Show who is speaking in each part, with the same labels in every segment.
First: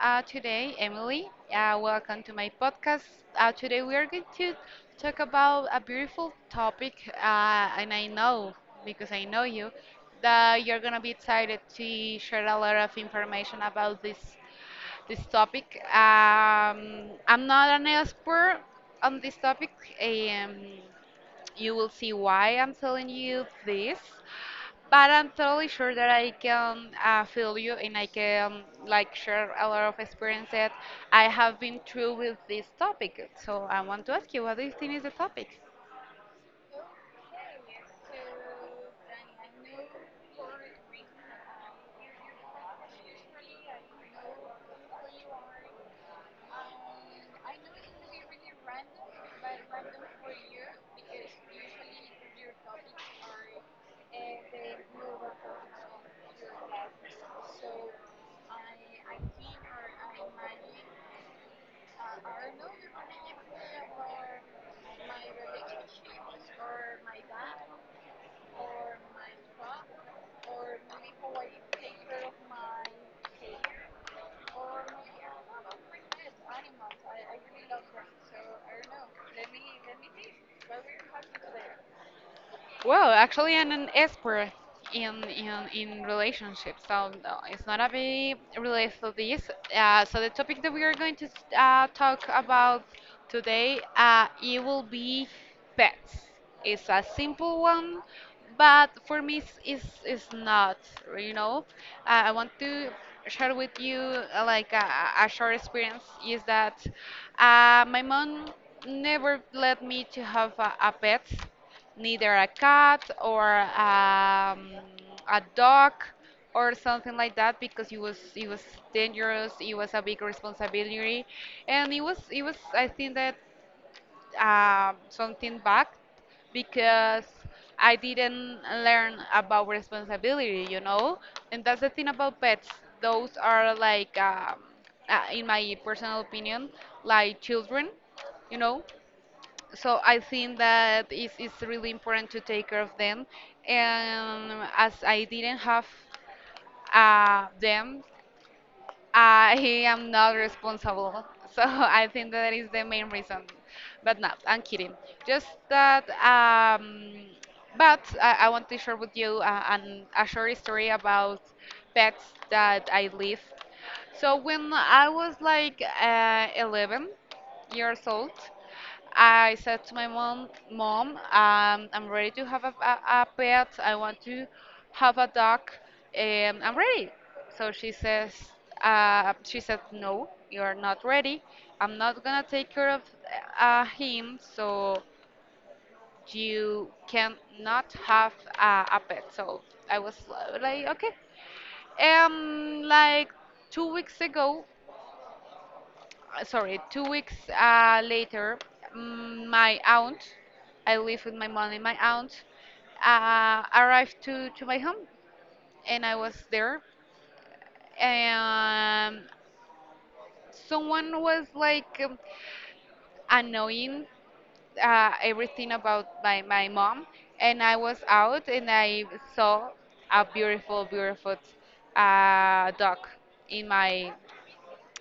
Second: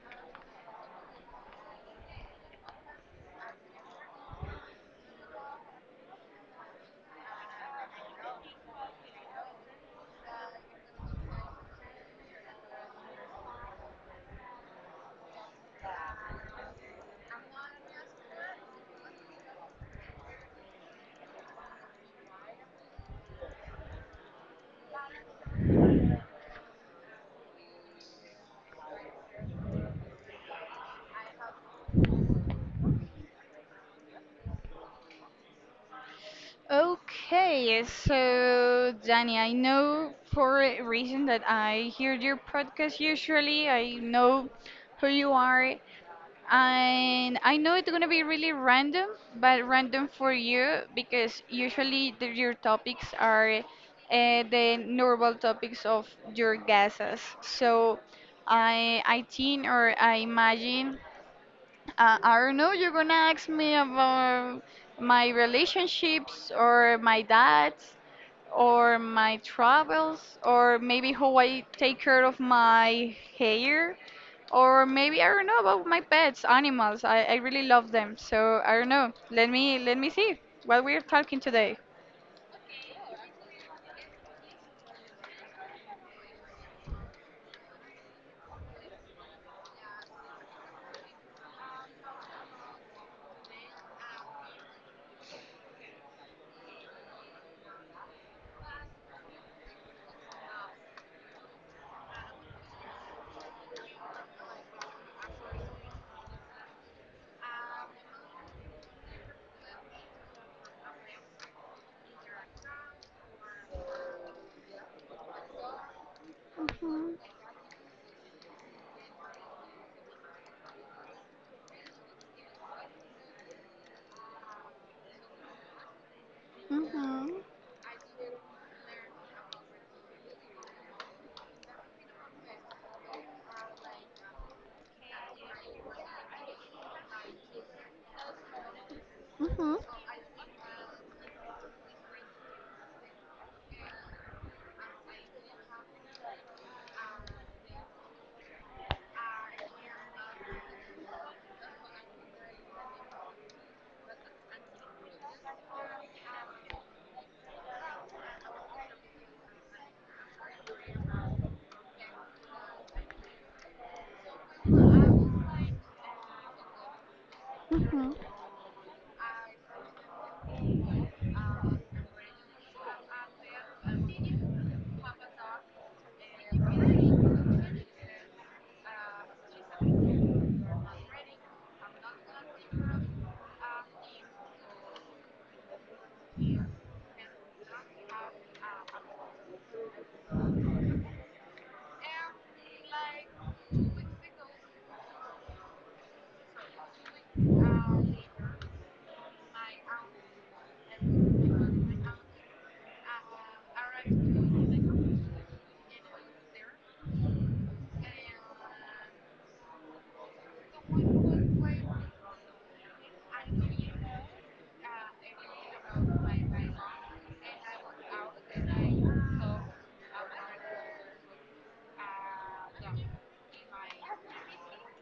Speaker 1: today, Emily. Welcome to my podcast. Today we are going to talk about a beautiful topic, and I know because I know you that you're gonna be excited to share a lot of information about this topic. I'm not an expert on this topic. Um, you will see why I'm telling you this, but I'm totally sure that I can feel you and I can like share a lot of experiences I have been through with this topic. So I want to ask you, what do you think is the topic?
Speaker 2: Okay, so Danny, I know for a reason that I hear your podcast usually. I know who you are, and I know it's gonna be really random, but random for you because usually your topics are the normal topics of your guesses. So I think or I imagine I don't know, you're gonna ask me about my relationships or my dad's or my travels or maybe how I take care of my hair or maybe I don't know about my pets, animals. I really love them. So I don't know. Let me see what we're talking today.
Speaker 1: Well, actually, I'm an expert in in, in relationships, so no, it's not a big related to this. So the topic that we are going to talk about today, it will be pets. It's a simple one, but for me, it's not. You know, I want to share with you like a short experience is that my mom never let me to have a pet, neither a cat or a dog or something
Speaker 2: Mhm,
Speaker 1: like that because it was dangerous, it was a big responsibility, and it was I think that something bad because
Speaker 2: mhm,
Speaker 1: I didn't learn about responsibility. And that's the thing about pets. Those are like in my personal opinion, like children you know
Speaker 2: mhm,
Speaker 1: so I think that it's really important to take care of them. And as I didn't have them, I am not responsible. So I think that is the main reason. But no, I'm kidding. Just that. But I want to share with you a short story about pets that I live. So when I was like 11 years
Speaker 2: mhm.
Speaker 1: old, I said to my mom, Mom, I'm ready to have a pet. I want to have a dog. I'm ready. So she said, No, you're not ready. I'm not gonna take care of him. So you cannot have a pet. So I was like, okay. Like 2 weeks ago, sorry, 2 weeks later, my aunt, I live with my mom and my aunt, arrived to my home, and I was there. And someone was like annoying everything about my mom. And I was out, and I saw a beautiful, beautiful dog in my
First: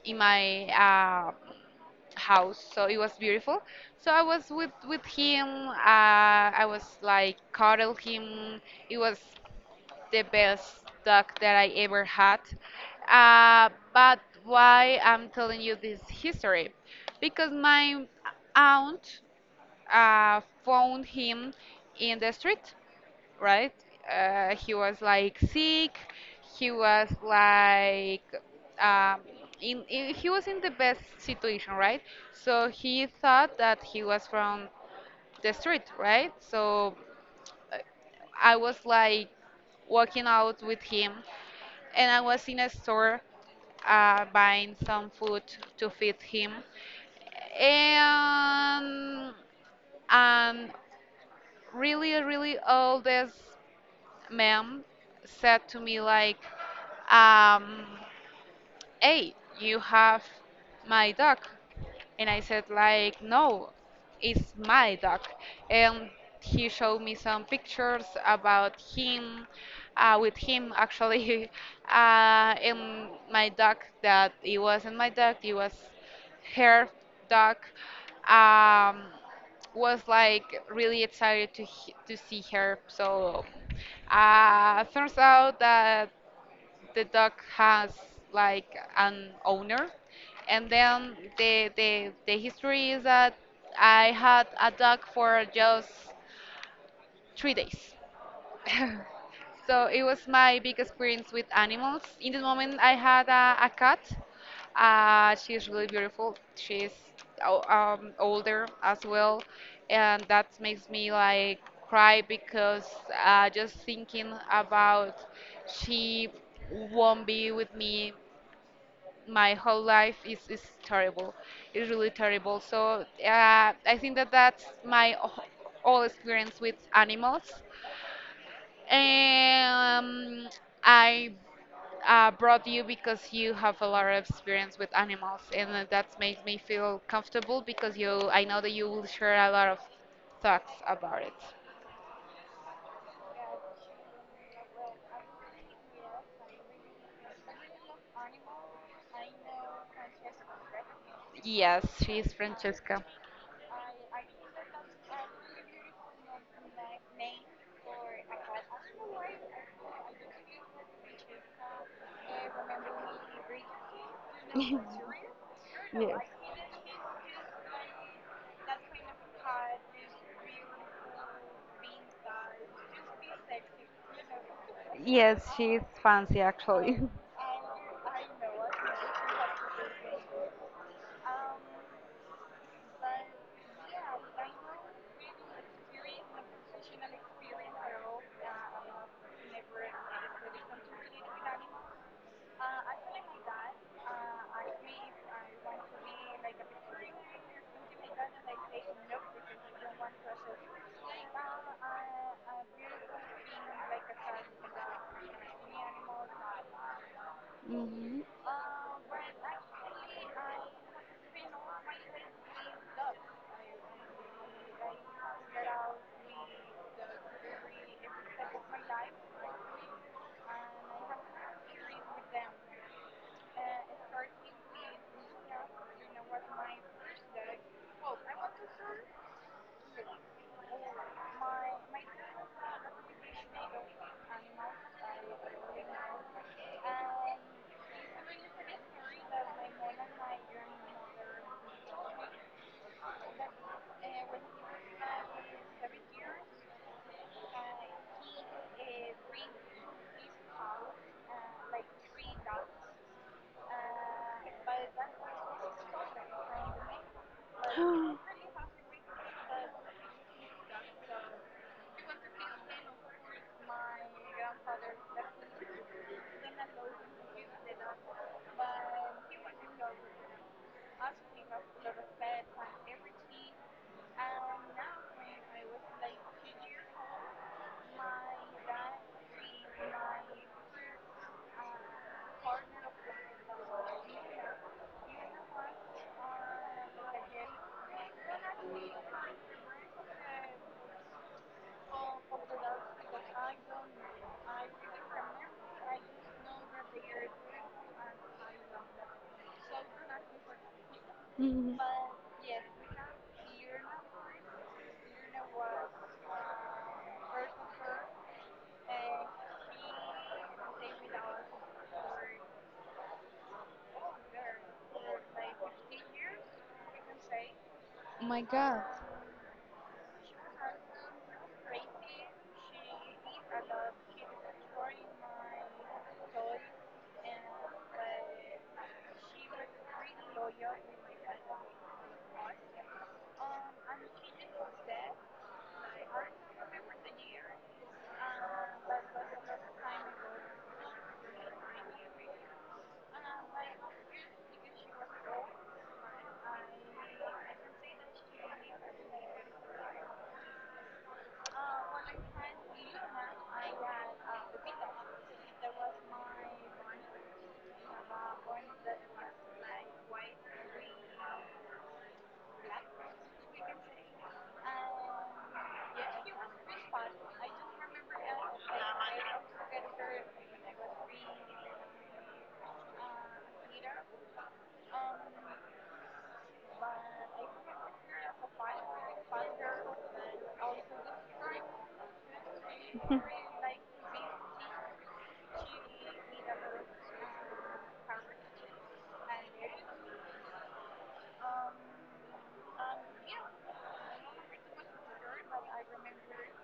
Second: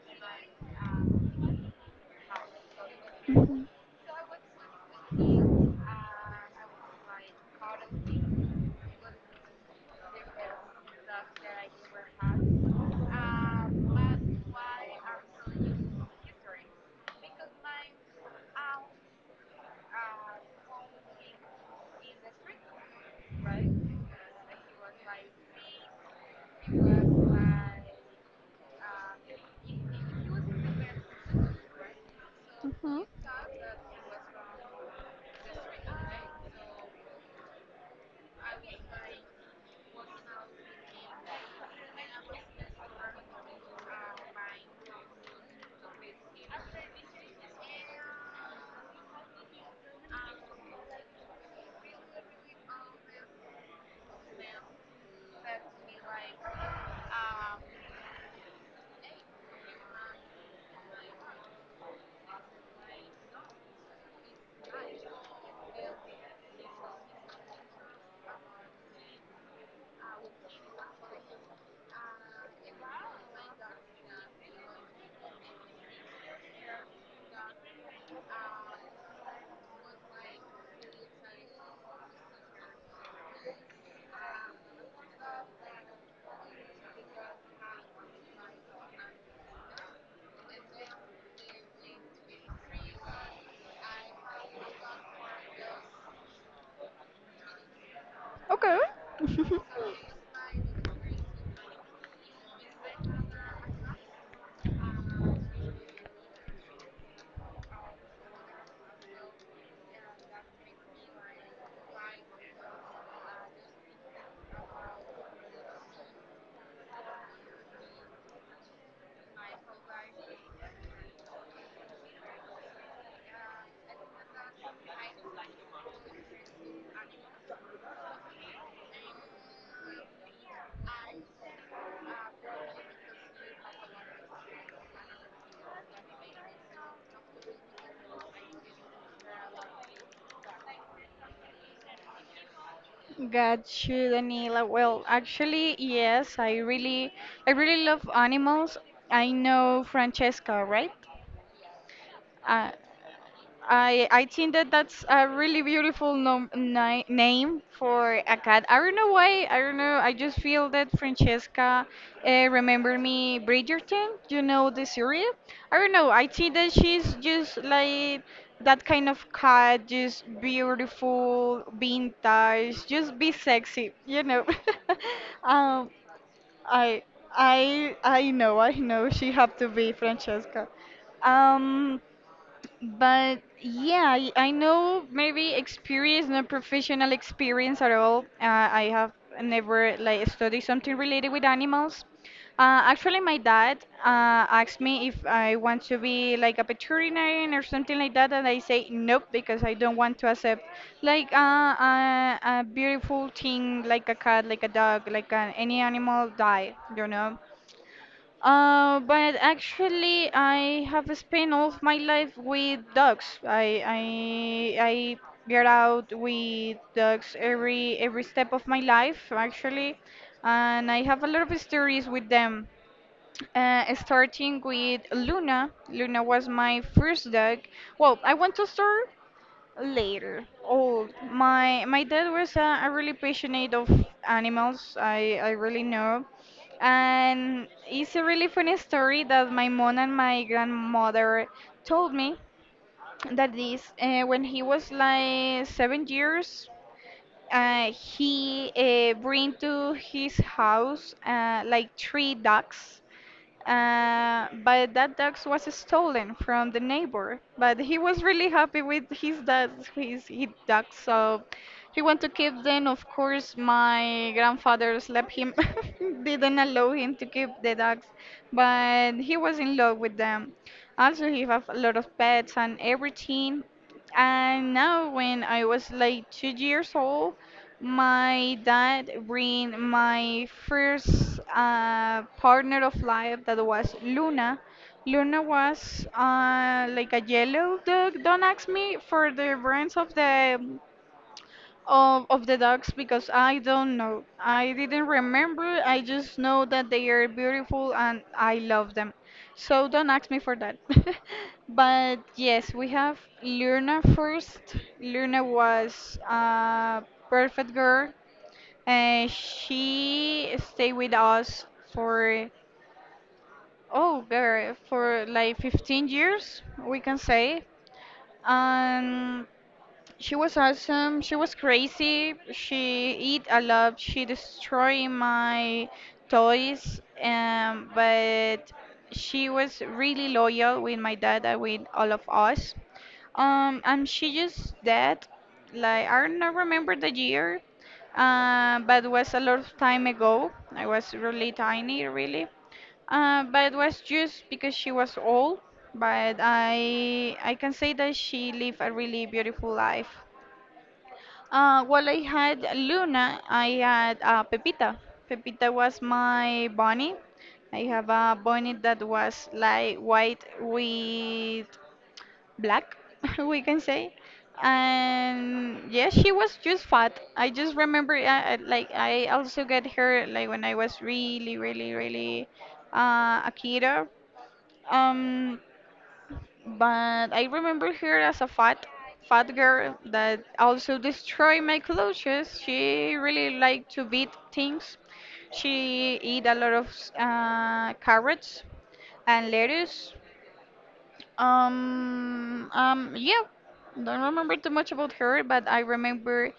Speaker 1: in my house. So it was beautiful. So I was with him. I was like cuddle him. It was the best dog that I ever had. But why I'm telling you this history? Because my aunt found him in the street, right? He was like sick. He was like um, in he was in the best situation, right? So
Speaker 2: Mhm.
Speaker 1: he thought that he was from the street, right? So I was like walking out with him, and I was in a store buying some food to feed him, and and really really oldest ma'am said to me like um, hey, you have my dog. And I said, like, no, it's my dog. And he showed me some pictures about him, with him actually, and my dog that it wasn't my dog, it was her dog. Um, was like really excited to see her. So turns out that the dog has like an owner, and then the history is that I had a dog for just 3 days.
Speaker 2: Okay.
Speaker 1: So it was my big experience with animals. In this moment, I had a cat. She's really beautiful. She's older as well, and that makes me like cry because just thinking about she won't be with me my whole life is terrible. It's really terrible. So I think that that's my whole experience with animals. Um, I brought you because you have a lot of experience with animals, and that makes me feel comfortable because you I know that you will share a lot of thoughts about it.
Speaker 2: Got you, Daniela. Well, actually, yes, I really love animals. I know Francesca, right?
Speaker 1: Yes, she's
Speaker 2: Uh,
Speaker 1: Francesca.
Speaker 2: I think that that's a really beautiful nom ni name for a cat. I don't know why. I don't know. I just feel that Francesca remember me Bridgerton. You know
Speaker 1: Yes.
Speaker 2: the series. I don't know. I think that she's just like that kind of cat, just beautiful, vintage, just be sexy. You know.
Speaker 1: Yes, she's
Speaker 2: um,
Speaker 1: fancy actually.
Speaker 2: I I know. I know she have to be Francesca. Um. But yeah, I know maybe experience, not professional experience at all. I have never like studied something related with animals. Actually, my dad asked me if I want to be like a veterinarian or something like that, and I say nope because I don't want to accept like a beautiful thing like a cat, like a dog, like an, any animal die, you know.
Speaker 1: Mhm.
Speaker 2: But actually, I have spent all of my life with dogs. I get out with dogs every step of my life, actually, and I have a lot of stories with them. Starting with Luna. Luna was my first dog. Well, I want to start later. Oh, my dad was a really passionate of animals. I really know. And it's a really funny story that my mom and my grandmother told me that this, when he was like 7 years, he bring to his house like 3 ducks but that dog was stolen from the neighbor. But he was really happy with his dog, his dog, so he wanted to keep them. Of course, my grandfather slapped him, didn't allow him to keep the dogs, but he was in love with them. Also, he have a lot of pets and everything. And now, when I was like two years old, my dad bring my first partner of life that was Luna. Luna was like a yellow dog. Don't ask me for the brands of of the dogs because I don't know. I didn't remember. I just know that they are beautiful and I love them. So don't ask me for that.
Speaker 1: Mhm.
Speaker 2: But yes, we have Luna first. Luna was a perfect girl. And she stayed with us for oh, very for like 15 years, we can say.
Speaker 1: Oh my God.
Speaker 2: Um, she was awesome. She was crazy. She eat a lot. She destroyed my toys. But she was really loyal with my dad and with all of us. And she just died. Like I don't remember the year, but it was a lot of time ago. I was really tiny, really. But it was just because she was old. But I can say that she lived a really beautiful life. Well, I had Luna. I had Pepita. Pepita was my bunny. I have a bunny that was like white with black, we can say. And yes, she was just fat. I just remember, like, I also got her like when I was really a kiddo. Um, but I remember her as a fat girl that also destroyed my clothes. She really liked to beat things. She eat a lot of carrots and lettuce. Yeah, don't remember too much about her, but I remember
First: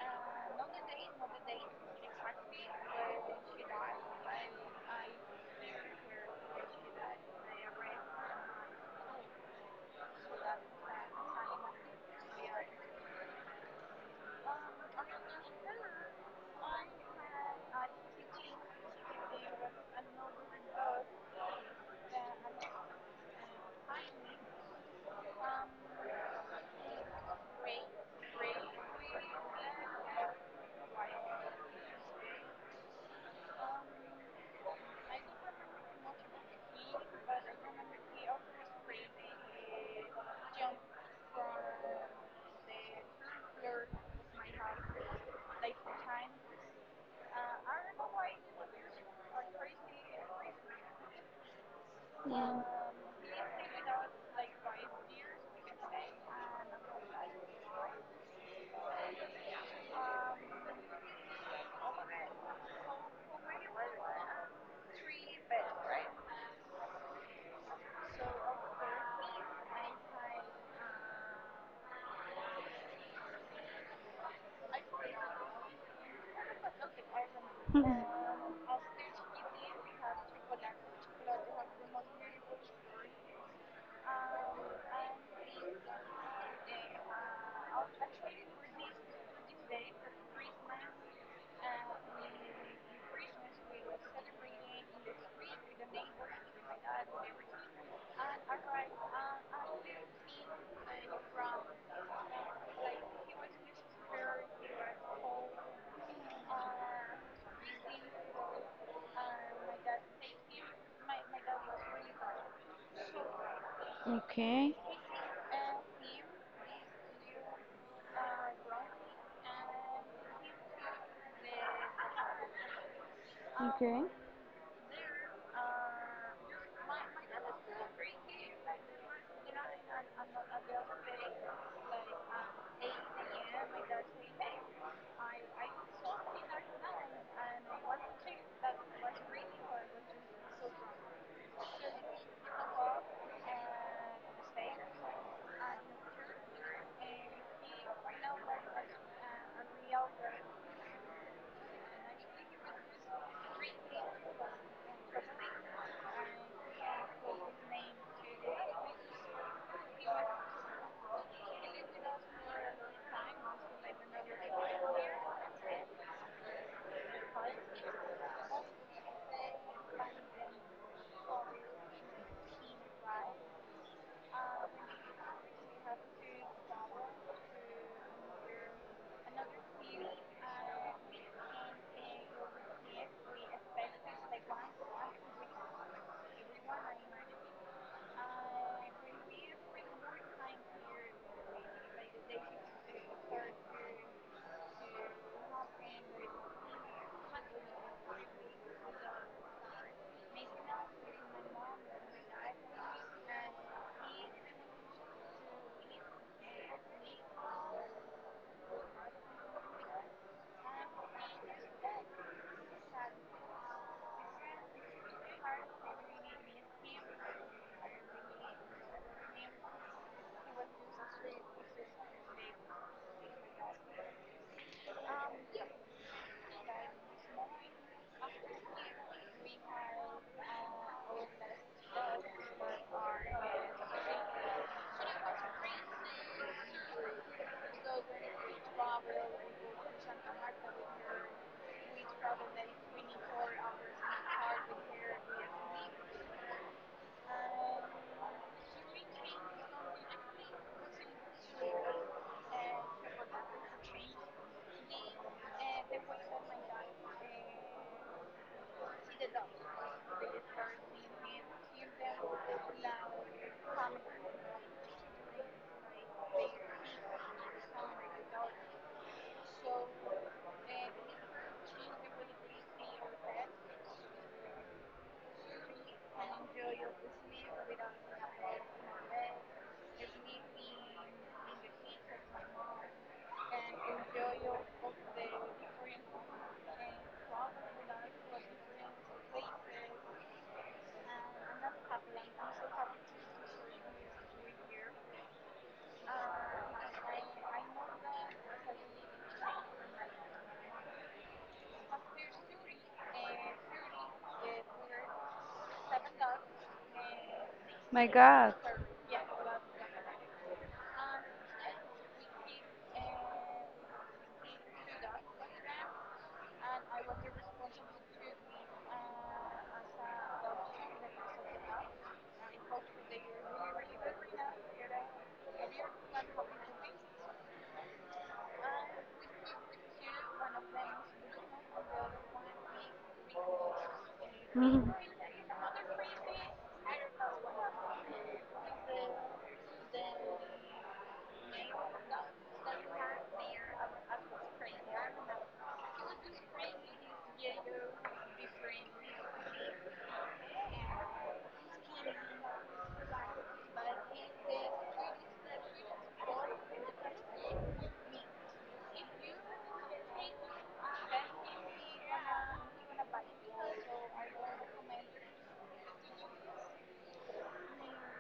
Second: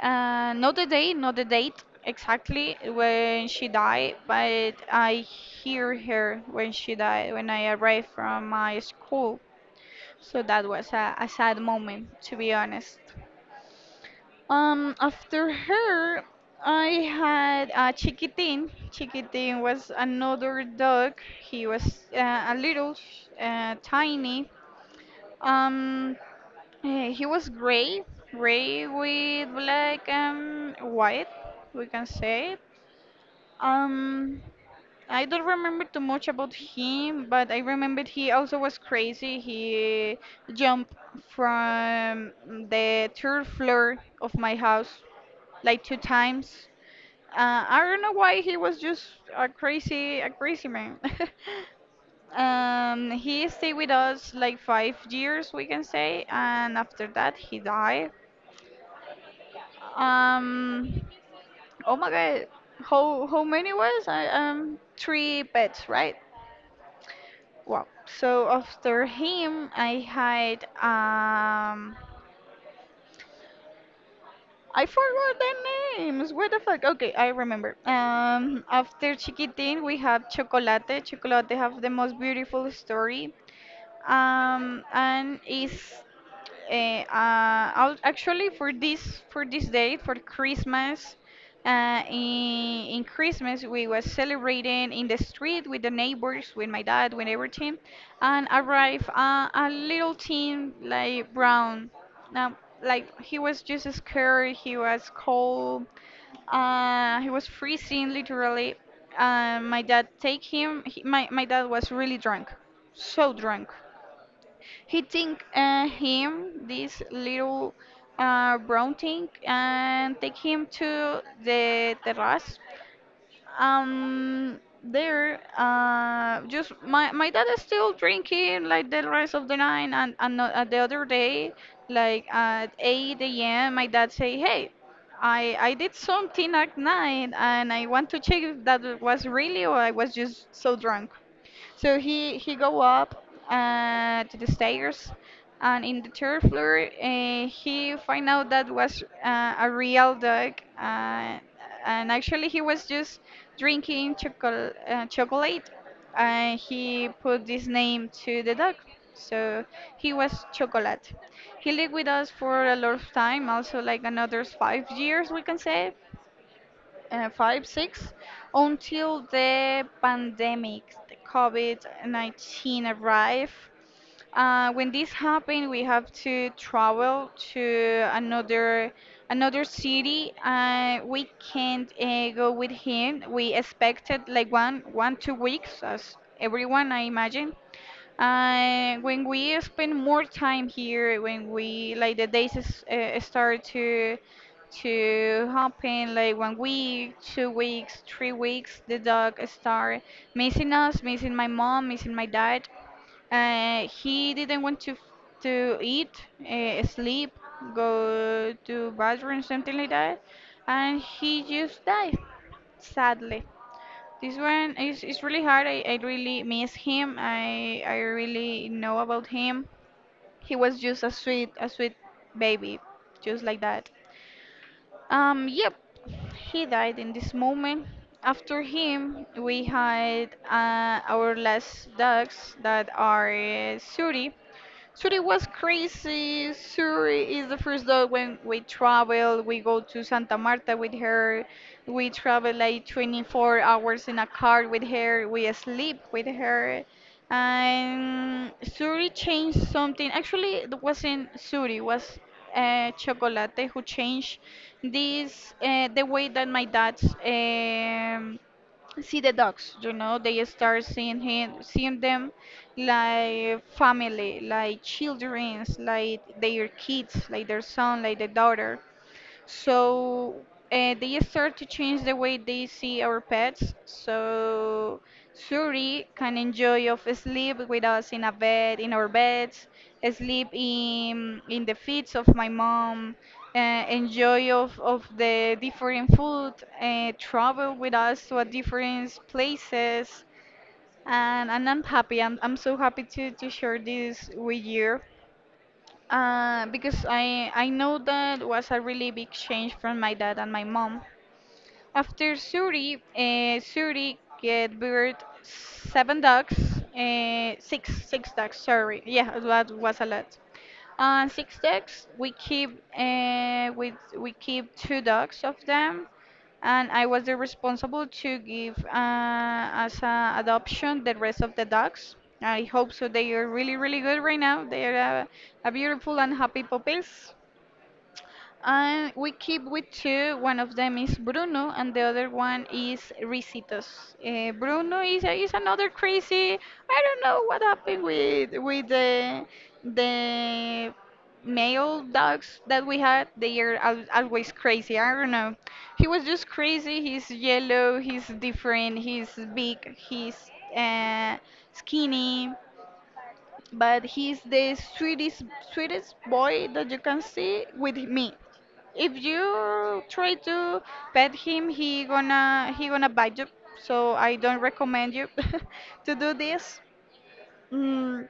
Speaker 2: not the day, not the date exactly when she died, but I hear her when she died when I arrived from my school so that was a sad moment, to be honest. After her, I had a Chiquitin. Chiquitin was another dog. He was a little tiny. Um, he was gray, gray with black and white, we can say. Um, I don't remember too much about him, but I remembered he also was crazy. He jumped from the third floor of my house like 2 times. I don't know why he was just a crazy man. He stayed with us like 5 years, we can say, and after that he died. Um, oh my God, how many was? Three pets, right? Wow. So after him, I had I forgot the names. What the fuck? Okay, I remember. After Chiquitin, we have Chocolate. Chocolate have the most beautiful story. Um, and is actually, for this date for Christmas, in Christmas we was celebrating in the street with the neighbors, with my dad, with everything, and arrived a little teen like brown. Now, like he was just scared, he was cold, he was freezing literally. My dad take him. He, my dad was really drunk, so drunk.
Speaker 1: Okay.
Speaker 2: He think him this little brown thing and take him to the terrace.
Speaker 1: Okay.
Speaker 2: There, just my my dad is still drinking like the rest of the night and the other day, like at 8 a.m. My dad say, hey. I did something at night and I want to check if that was really or I was just so drunk. So he go up to the stairs, and in the 3rd floor, he find out that was a real dog, uh, and actually he was just drinking chocolate. Chocolate. And he put this name to the dog, so he was Chocolate. He lived with us for a lot of time, also like another 5 years, we can say five, six, until the pandemic, the COVID-19 arrived. When this happened, we have to travel to another city. We can't go with him. We expected like one one two weeks, as everyone I imagine. And when we spend more time here, when we like start to happen, like 1 week, 2 weeks, 3 weeks, the dog start missing us, missing my mom, missing my dad. He didn't want to eat, sleep, go to bathroom, something like that, and he just died, sadly. Is really hard. I really miss him. I really know about him. He was just a sweet baby, just like that. Yep, he died in this moment. After him, we had our last dogs that are Suri. Surrey was crazy. Surrey is the first dog when we travel. We go to Santa Marta with her. We travel like 24 hours in a car with her. We sleep with her. And Surrey changed something. Actually, it wasn't Surrey, it was Chocolate who changed the way that my dad see the dogs. You know, they start seeing him, seeing them like family, like children, like their kids, like their son, like the daughter, so they start to change the way they see our pets. So Suri can enjoy of sleep with us in a bed, in our beds, sleep in the feet of my mom, uh, of the different food, travel with us to a different places. And I'm happy. I'm so happy to share this with you. Because I know that was a really big change from my dad and my mom. After Suri, Suri get birth 7 dogs,
Speaker 1: My
Speaker 2: six dogs.
Speaker 1: God.
Speaker 2: Sorry, yeah, that was a lot. Six dogs. We keep with we keep two dogs of them and I was the responsible to give as a adoption the rest of the dogs. I hope so. They are really good right now. They are a beautiful and happy puppies. We keep with two. One of them is Bruno, and the other one is Ricitos. Bruno is another
Speaker 1: Mhm.
Speaker 2: crazy. I don't know what happened with the male dogs that we had. They are al always crazy. I don't know. He was just crazy. He's yellow. He's different. He's big. He's uh, skinny. But he's the sweetest boy that you can see with me. If you try to pet him, he gonna bite you, so I don't recommend you to do this mm,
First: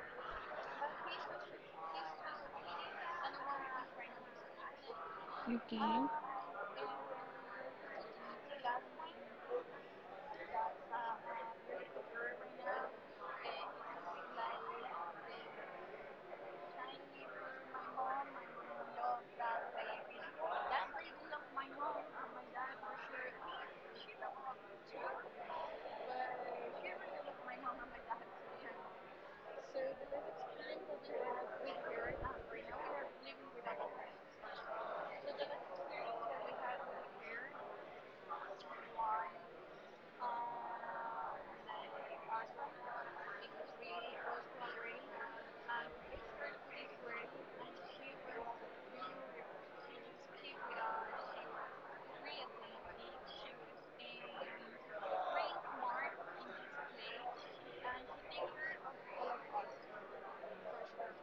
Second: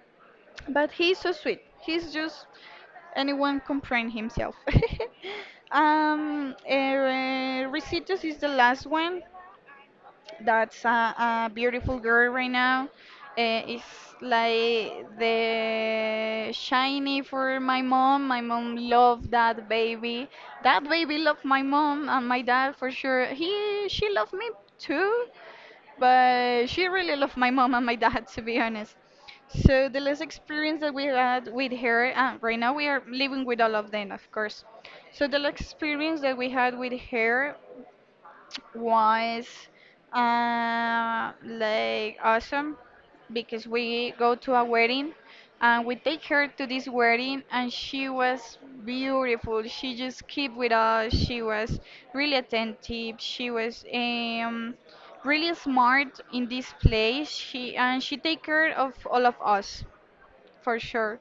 Speaker 2: but he's so sweet. He's just anyone can himself.
Speaker 1: Okay.
Speaker 2: Recitos is the last one. That's a beautiful girl right now. It's like the shiny for my mom. My mom loved that baby. That baby loved my mom and my dad for sure. He she loved me too, but she really loved my mom and my dad, to be honest. So the last experience that we had with her, and right now we are living with all of them, of course. So the last experience that we had with her was like awesome, because we go to a wedding, and we take her to this wedding, and she was beautiful. She just kept with us. She was really attentive. She was really smart in this place. She take care of all of us, for sure.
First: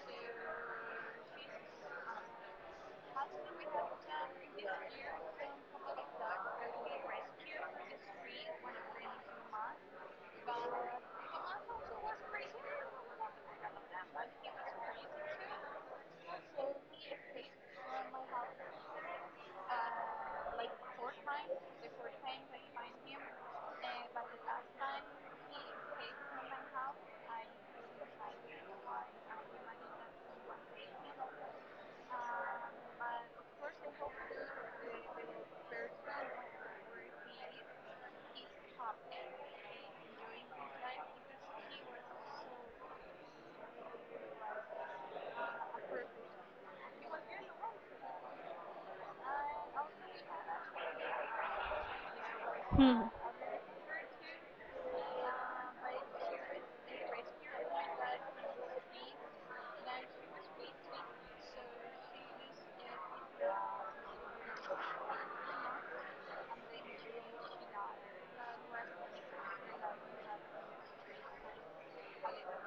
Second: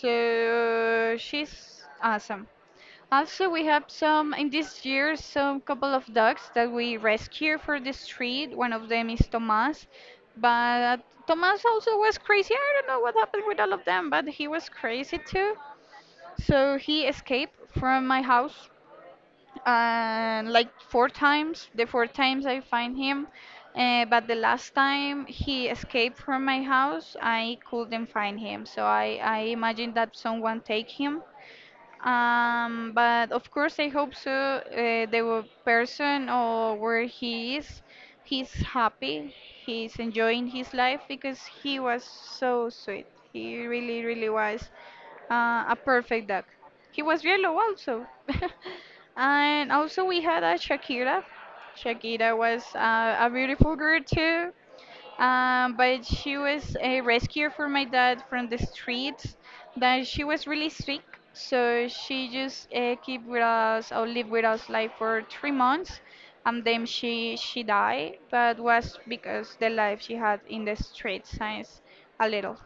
Speaker 2: So she's awesome. Also, we have some, in this year, some couple of dogs that we rescued for the street. One of them is Tomas, but Tomas also was crazy. I don't know what happened with all of them, but he was crazy too. So he escaped from my house and like 4 times. The four times I find him, but the last time he escaped from my house, I couldn't find him. So I imagine that someone take him. But of course, I hope so. The person or where he is, he's happy. He's enjoying his life because he was so sweet. He really, really was a perfect duck. He was yellow also. And also we had a Shakira. Shakira was
Speaker 1: Hmm.
Speaker 2: a beautiful girl too. But she was a rescuer for my dad from the streets. That she was really sick, so she just keep with us, or lived with us, like, for 3 months. And then she died. But was because the life she had in the streets since a little.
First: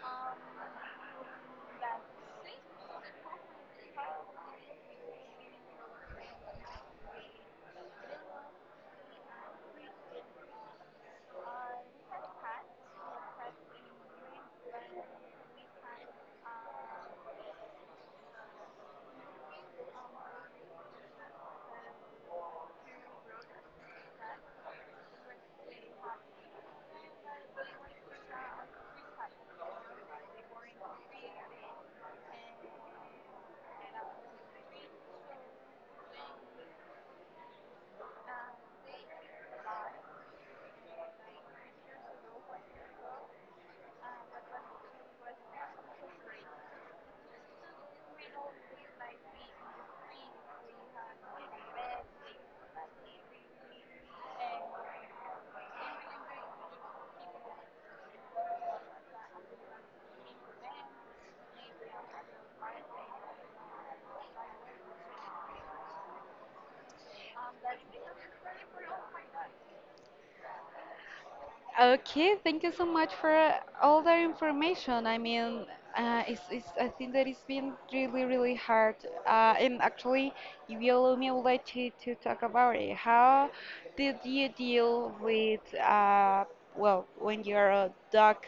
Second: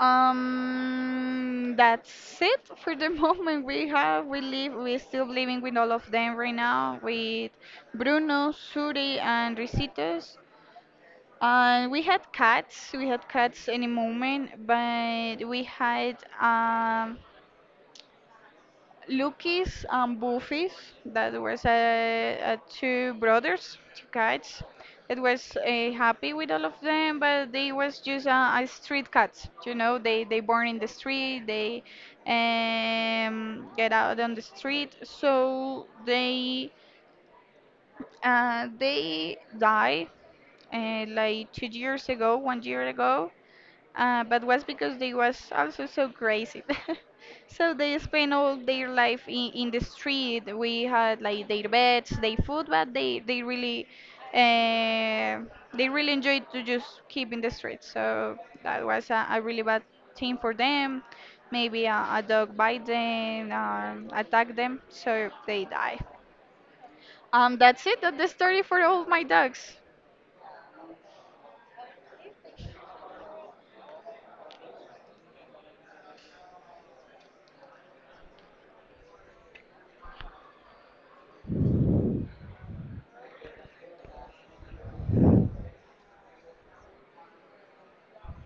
Speaker 2: That's it for the moment. We have we live we still living with all of them right now, with Bruno, Suri, and Ricitos. We had cats. We had cats in a moment, but we had Lucky's and Buffy's. That was two brothers, two cats. It was happy with all of them, but they was just a street cats. You know, they born in the street. They get out on the street, so they die like 2 years ago, 1 year ago, but was because they was also so crazy. So they spent all their life in the street. We had like their beds, their food, but uh, they really enjoyed to just keep in the street. So that was a really bad thing for them. Maybe a dog bite them, attack them, so they die. That's it. That's the story for all my dogs.
Speaker 1: Okay, thank you so much for all that information. I mean, I think that it's been really, really hard. And actually, if you allow me, I would like to talk about it. How did you deal with, well, when you're a dog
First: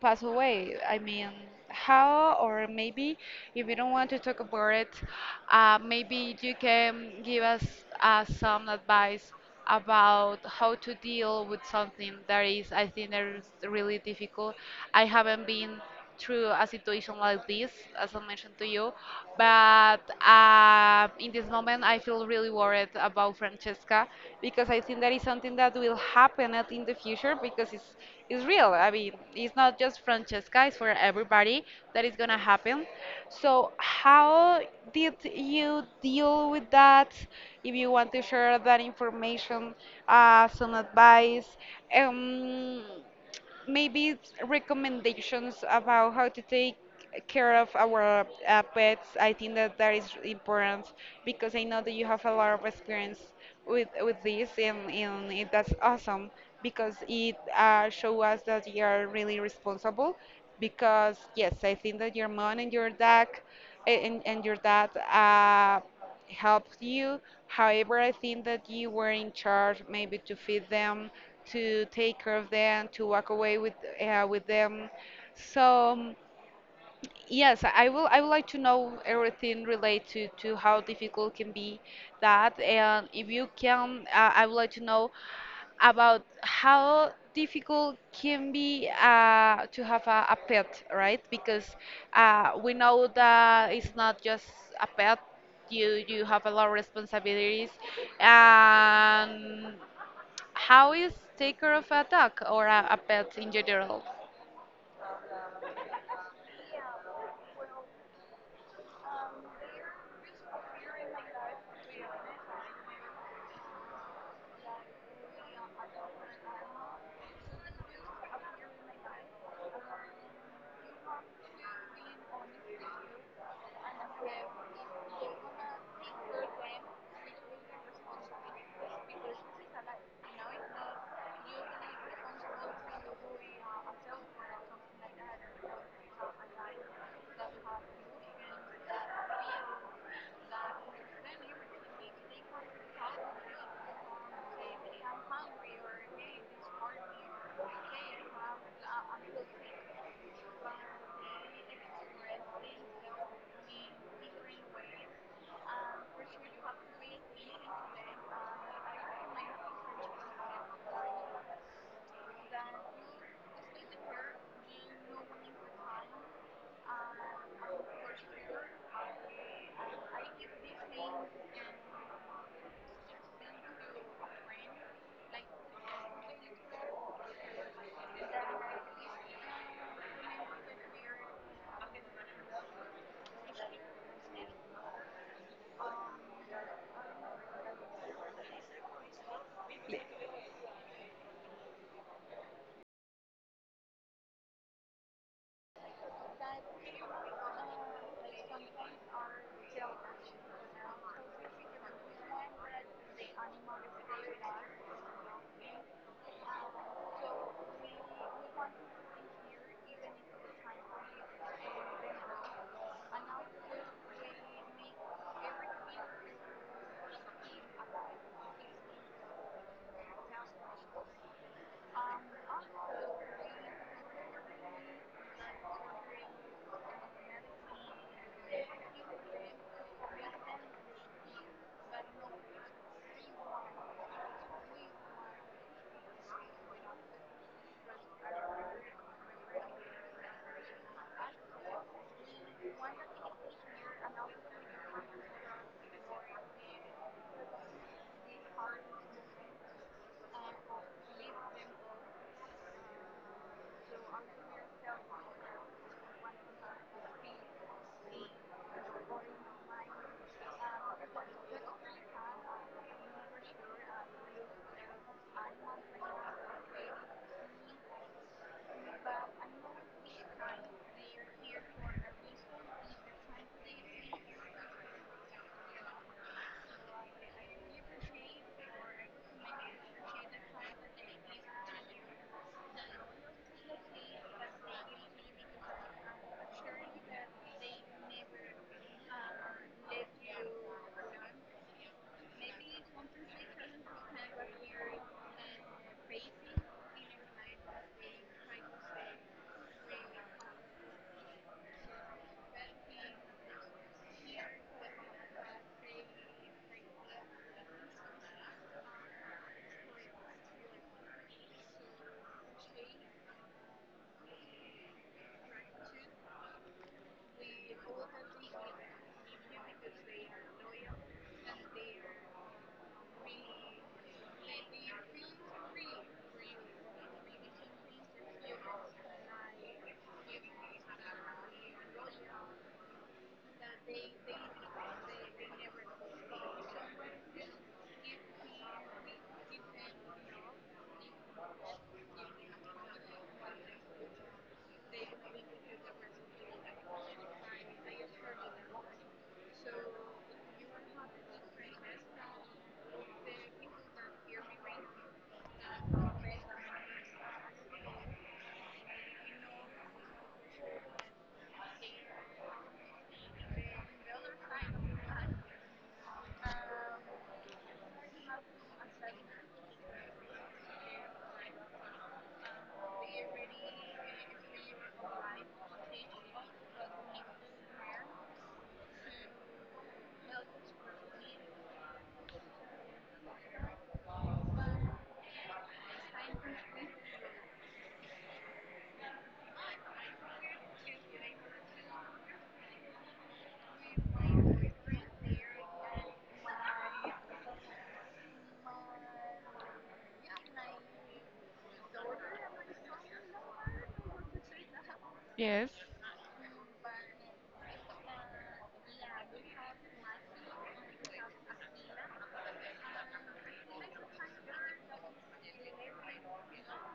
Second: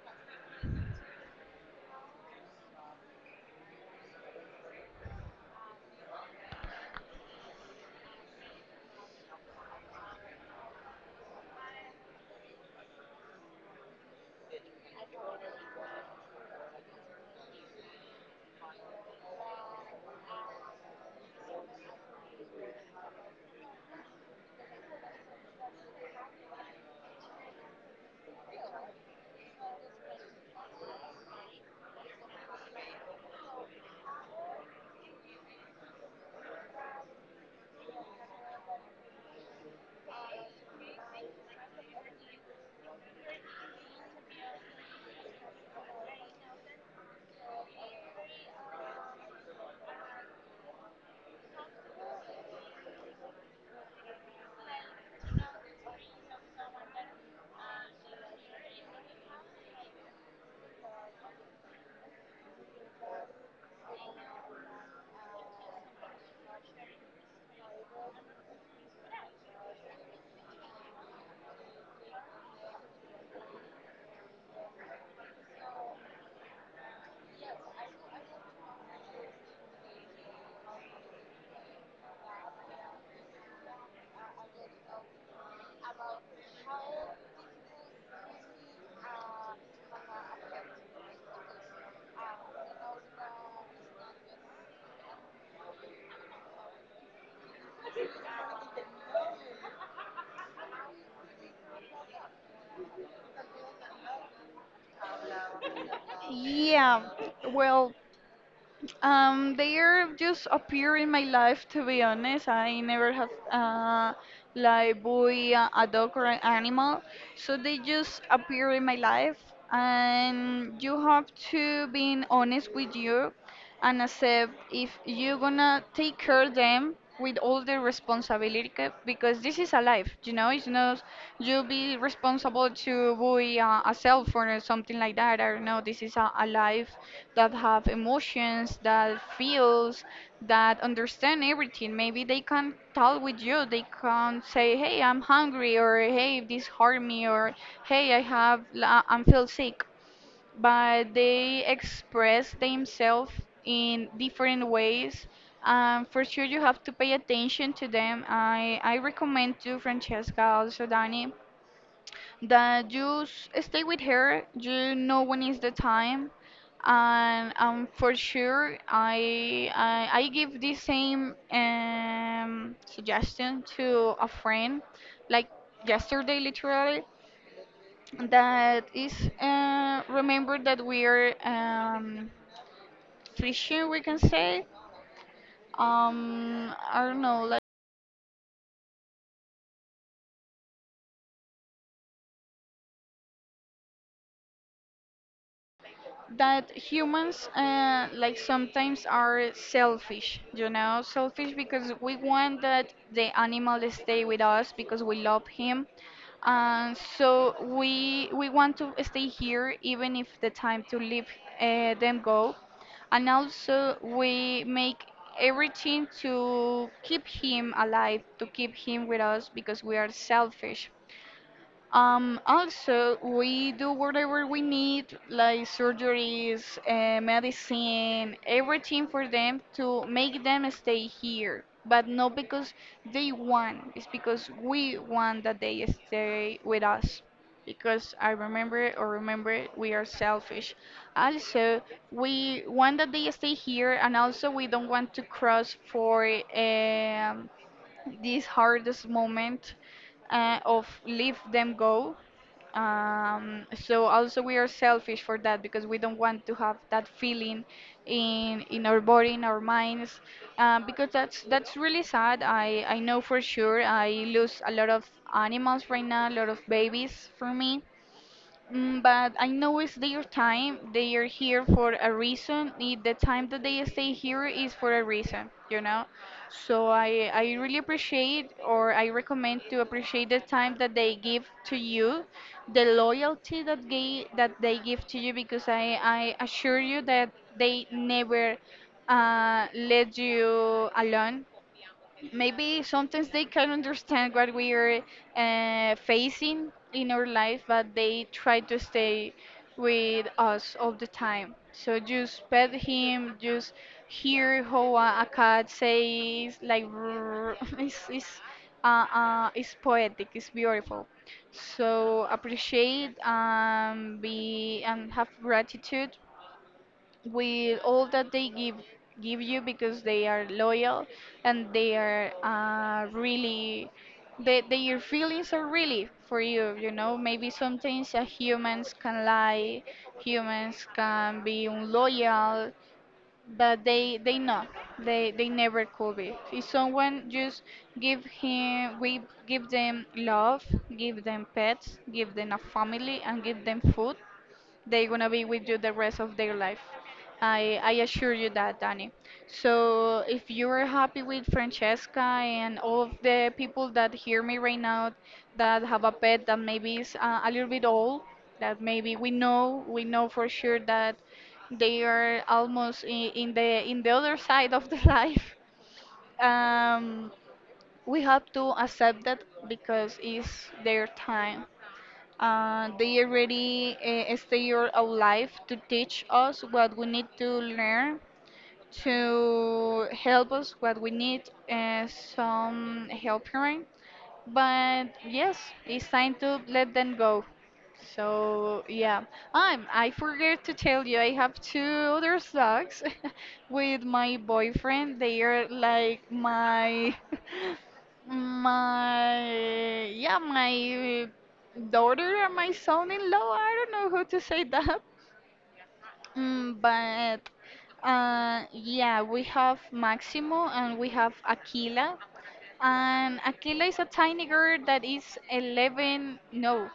Speaker 1: pass away. I mean, how, or maybe if you don't want to talk about it, maybe you can give us some advice about how to deal with something that is, I think, that is really difficult. I haven't been through a situation like this, as I mentioned to you. But in this moment, I feel really worried about Francesca because I think that is something that will happen in the future because it's real. I mean, it's not just Francesca; it's for everybody that is gonna happen. So, how did you deal with that? If you want to share that information, some advice. Um, Maybe it's recommendations about how to take care of our pets. I think that that is important because I know that you have a lot of experience with this, and it, that's awesome because it shows us that you are really responsible. Because yes, I think that your mom and your dad and, and your dad uh, helped you. However, I think that you were in charge maybe to feed them, to take care of them, to walk away with them. So yes, I will. I would like to know everything related to how difficult can be that, and if you can, I would like to know about how difficult can be to have a pet, right? Because we know that it's not just a pet. You have a lot of responsibilities, and how is take care of a dog or a pet in general?
Speaker 2: Yeah, well, they are just appear in my life. To be honest, I never have like boy, a dog or an animal, so they just appear in my life, and you have to be honest with you, and accept if you're gonna take care of them with all the responsibility, because this is a life, it's not, you'll be responsible to buy a cell phone or something like that. I don't know, this is a life that have emotions, that feels, that understand everything. Maybe they can talk with you, they can say, "Hey, I'm hungry," or, "Hey, this hurt me," or, "Hey, I have I'm feel sick." But they express themselves in different ways. For sure, you have to pay attention to them. I recommend to Francesca, also Dani, that you stay with her. You know when is the time. And for sure, I give the same suggestion to a friend, like yesterday, literally, that is, remember that we are, Christian, we can say. I don't know, that humans like sometimes are selfish, selfish, because we want that the animal stay with us because we love him, and so we want to stay here, even if the time to leave them go. And also we make everything to keep him alive, to keep him with us because we are selfish. Also, we do whatever we need, like surgeries, medicine, everything for them to make them stay here. But not because they want, it's because we want that they stay with us. Because I remember, or remember, we are selfish. Also, we want that they stay here, and also we don't want to cross for um, this hardest moment, of leave them go. So also we are selfish for that, because we don't want to have that feeling in our body, in our minds, because that's really sad. I know for sure I lose a lot of animals right now, a lot of babies for me. But I know it's their time. They are here for a reason. The time that they stay here is for a reason, you know. So I really appreciate, or I recommend to appreciate the time that they give to you, the loyalty that they give to you, because I assure you that they never let you alone. Maybe sometimes they can understand what we are facing in our life, but they try to stay with us all the time. So just pet him, just hear how a cat says, like, "Roar." It's poetic, it's beautiful. So appreciate, be, and have gratitude with all that they give you, because they are loyal, and they are really, their feelings are really for you, you know maybe sometimes humans can lie, humans can be unloyal, but they know, they never could be. If someone just give him, we give them love, give them pets, give them a family, and give them food, they're gonna be with you the rest of their life. I assure you that, Danny. So if you are happy with Francesca, and all of the people that hear me right now, that have a pet that maybe is a little bit old, that maybe we know for sure that they are almost in the other side of the life. Um, we have to accept that, because it's their time, they already stay your whole life to teach us what we need to learn, to help us what we need, some help here. But yes, it's time to let them go. So yeah, I forget to tell you, I have two other dogs with my boyfriend. They are like my, my daughter and my son-in-law. I don't know how to say that,
Speaker 1: Yes.
Speaker 2: mm, But yeah, we have Maximo, and we have Aquila. And Aquila is a tiny girl that is 11, no,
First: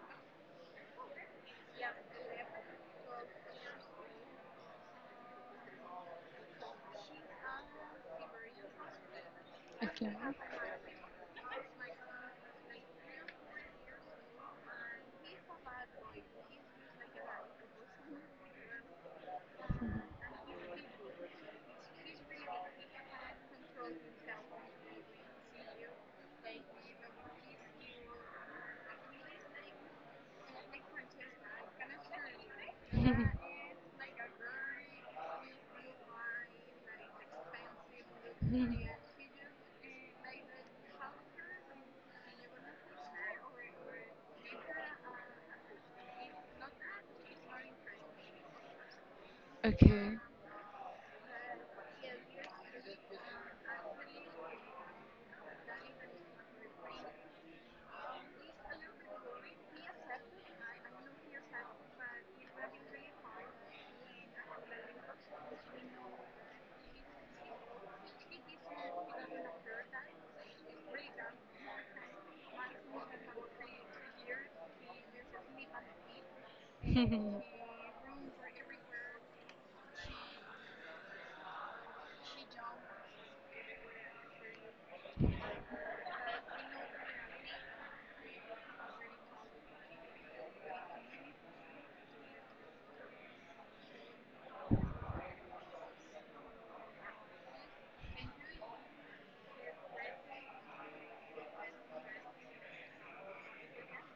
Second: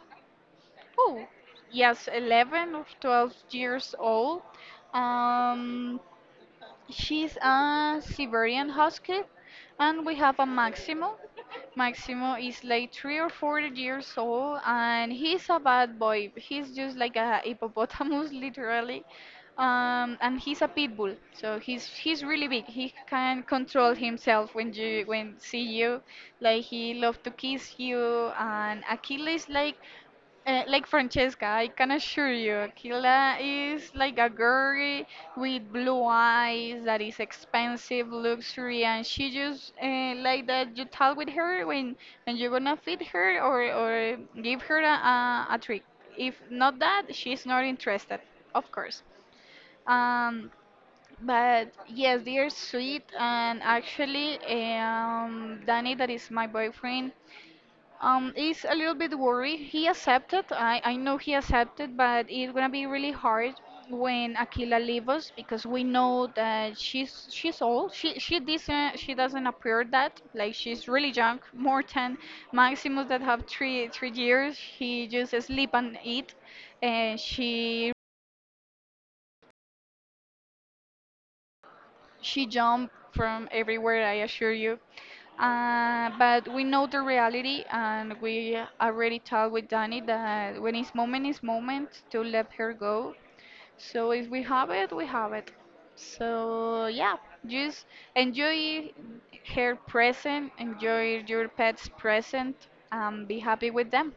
Speaker 2: oh, yes, 11 or 12 years old. Um, She's a Siberian husky, and
Speaker 1: Okay.
Speaker 2: we have a Maximo. Maximo is like 3 or 4 years old, and he's a bad boy. He's just like a hippopotamus, literally. And he's a pit bull, so he's he's really big. He can control himself when see you. Like he love to kiss you, and Achilles, like, like Francesca, I can assure you, Kila is like a girl with blue eyes that is expensive, luxury, and she just like that. You talk with her when and you're gonna feed her, or give her a trick. If not that, she's not interested, of course. Um, but yes, they are sweet, and actually, Danny, that is my boyfriend. Is a little bit worried. He accepted. I know he accepted, but it's gonna be really hard when Akila leaves us, because we know that she's old. She doesn't appear that like she's really young. More than Maximus that have three years. He just sleep and eat, and
Speaker 1: Okay.
Speaker 2: she jumped from everywhere, I assure you. But we know the reality, and we already talked with Danny that when it's moment to let her go. So if we have it, we have it. So yeah, just enjoy her present, enjoy your pet's present, and be happy with them,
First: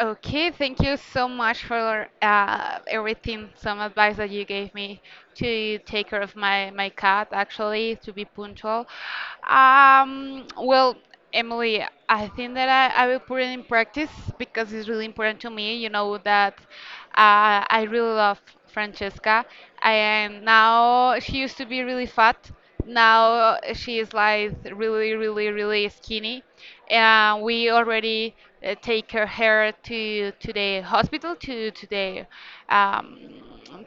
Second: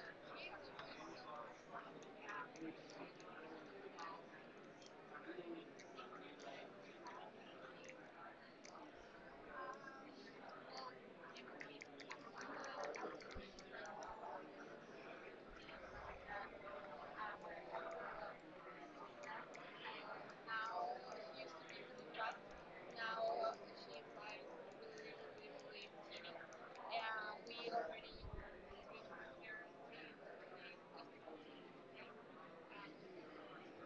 Speaker 1: Okay, thank you so much for everything, some advice that you gave me to take care of my cat, actually, to be punctual. Well, Emily, I think that I will put it in practice because it's really important to me. You know that I really love Francesca, and now she used to be really fat. Now she is like really, really, really skinny, and we already take her hair to the hospital,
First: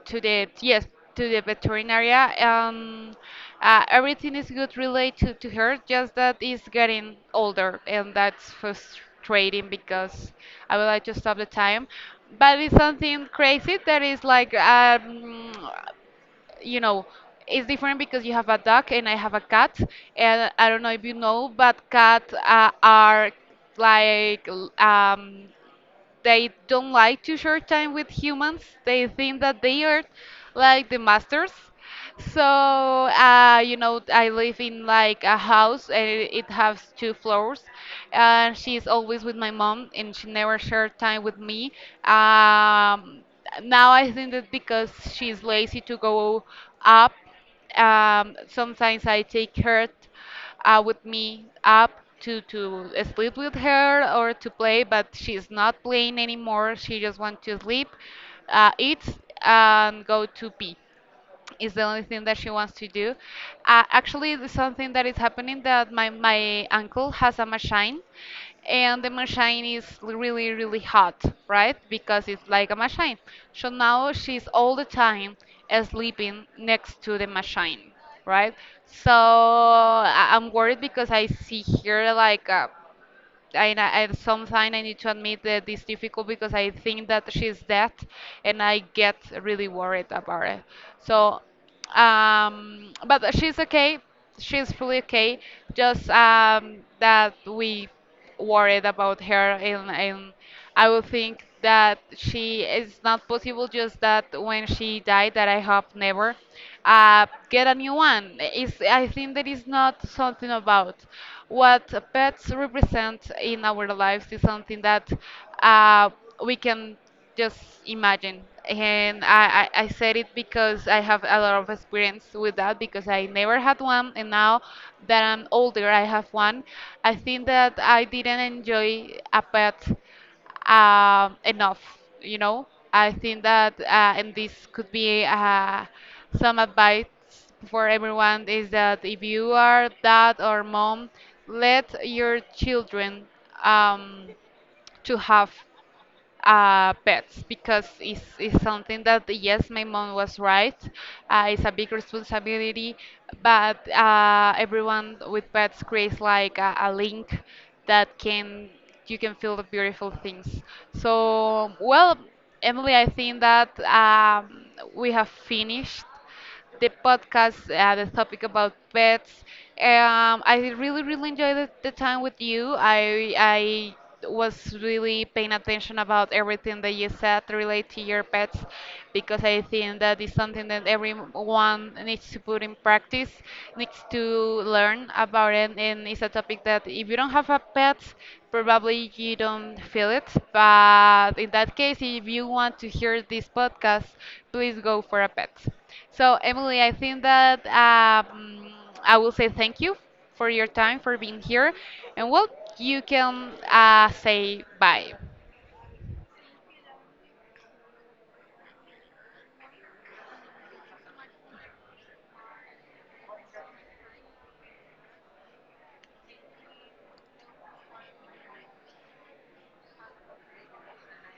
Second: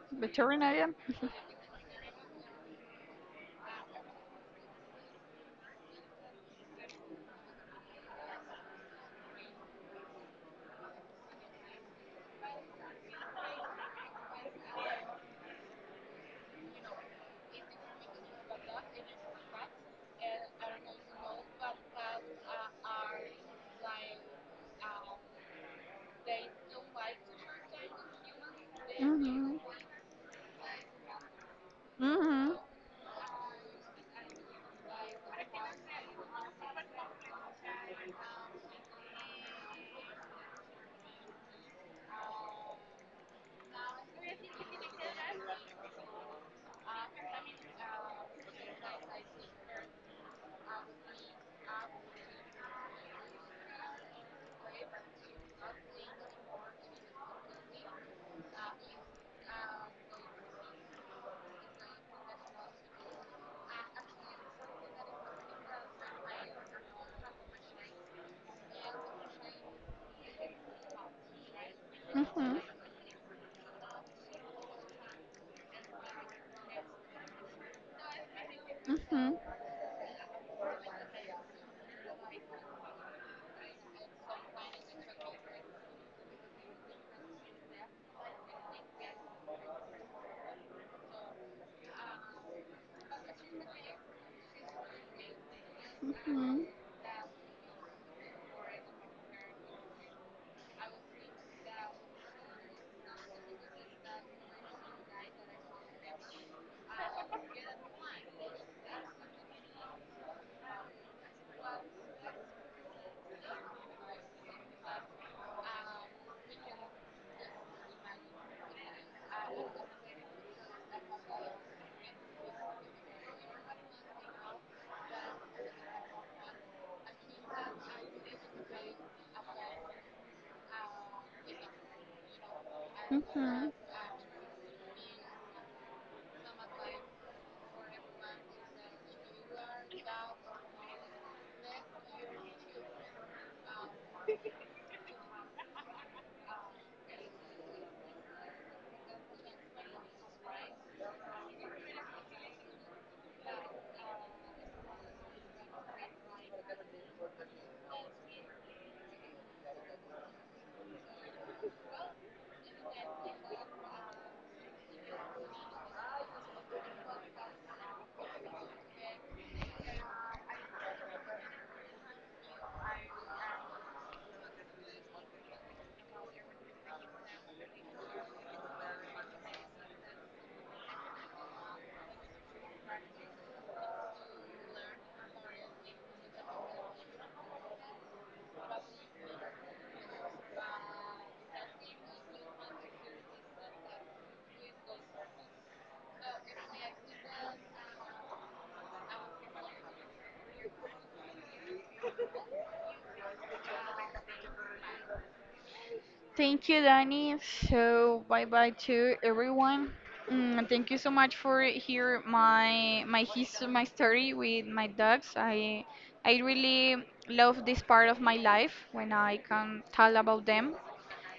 Speaker 1: to the
Speaker 2: return at
Speaker 1: yes
Speaker 2: them.
Speaker 1: to the veterinary, and everything is good related to her. Just that is getting older, and that's frustrating because I would like to stop the time, but it's something crazy that is like you know it's different because you have a dog and I have a cat, and I don't know if you know, but cats are like they don't like to share time with humans. They think
Speaker 2: Mhm.
Speaker 1: that they are like the masters. So,
Speaker 2: Mhm.
Speaker 1: I live in like a house, and it has two floors. And she's always with my mom, and she never shared time with me. Um, Now I think that because she's lazy to go up, sometimes I take her with me up to sleep with her or to play, but she's not playing anymore. She just wants to sleep, eat, and go to pee is the only thing that she wants to do. Actually, there's something that is happening that my uncle has a machine, and the machine is really, really hot, right? Because it's
Speaker 2: Mhm.
Speaker 1: like a machine. So now she's all the time sleeping next to the machine, right? So
Speaker 2: Mhm.
Speaker 1: I'm worried because I see here like a I, I sometimes I need to admit that it's difficult because I think that she's dead, and I get really worried about it. So, but she's okay. She's fully okay. Just
Speaker 2: Mhm.
Speaker 1: that we worried about her, and, I would think that she it's not possible. Just that when she died, that I hope never get a new one. It's, I think that is not something about what pets represent in our lives is something that uh, we can just imagine. And I said it because I have a lot of experience with that because I never had one, and now that I'm older, I have one. I think that I didn't enjoy a pet enough. You know, I think
Speaker 2: Mhm.
Speaker 1: that, and this could be some advice for everyone is that if you are dad or mom, let your children um, to have pets because it's something that yes, my mom was right. It's a big responsibility, but everyone with pets creates like a link that can you can feel the beautiful things. So, well, Emily, I think that we have finished the podcast, the topic about pets. I really, really enjoyed the time with you. I was really paying attention about everything that you said related to your pets because I think that is something that everyone needs to put in practice, needs to learn about it, and it's a topic that if you don't have a pet, probably you don't feel it. But in that case, if you want to hear this podcast, please go for a pet. So, Emily, I think that I will say thank you for your time, for being here. And well, you can say bye.
Speaker 2: Thank you, Danny. So bye bye to everyone. Thank you so much for hear my story with my dogs. I really love this part of my life when I can tell about them.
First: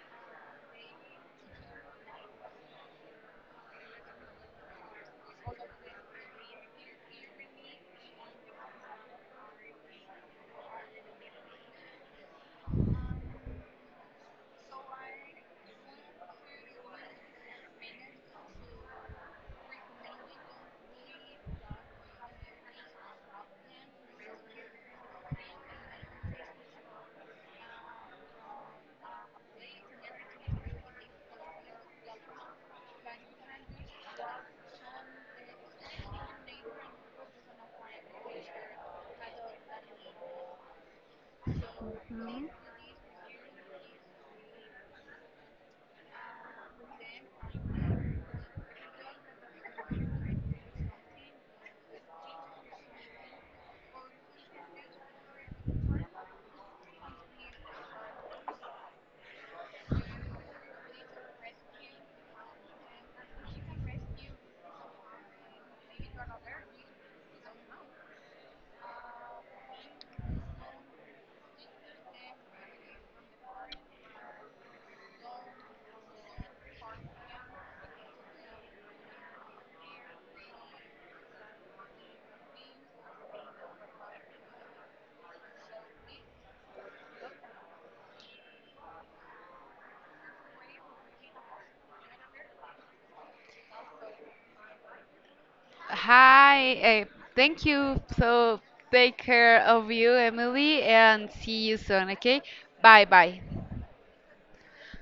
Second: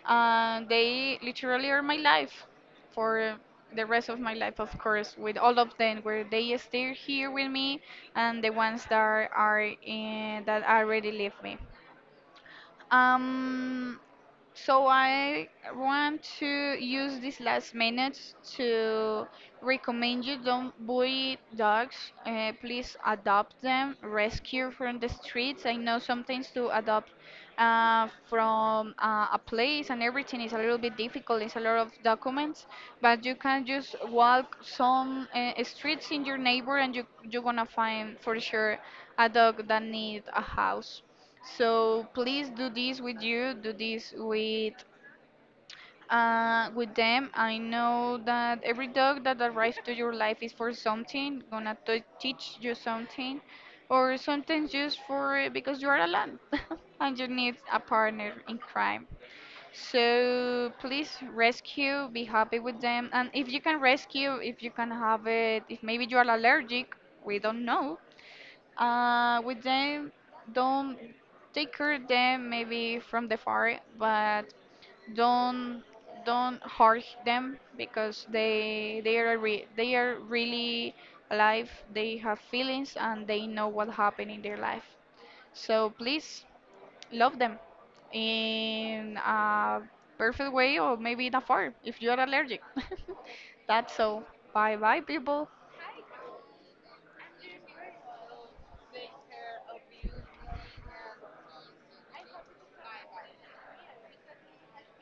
Speaker 2: They literally are my life for the rest of my life, of course, with all of them, where they stay here with me, and the ones that are in, that already leave me. Um, so I want to use these last minutes to recommend you don't bully dogs. Please adopt them, rescue from the streets. I know sometimes to adopt from a place and everything is a little bit difficult. It's a lot of documents, but you can just walk some streets in your neighbor, and you're gonna find for sure a dog that need a house. So please do this with you, do this with them. I know that every dog that arrives to your life is for something, gonna teach you something, or sometimes just for because you are alone and you need a partner in crime. So please rescue, be happy with them, and if you can rescue, if you can have it, if maybe you are allergic, we don't know with them, don't take care of them maybe from the far, but don't don't hurt them because they are really alive. They have feelings and they know what happened in their life. So please love them in a perfect way, or maybe in a far if you are allergic. That's all. Bye bye people.
Speaker 1: Hi, thank you. So, take care of you, Emily, and see you soon, okay? Bye bye.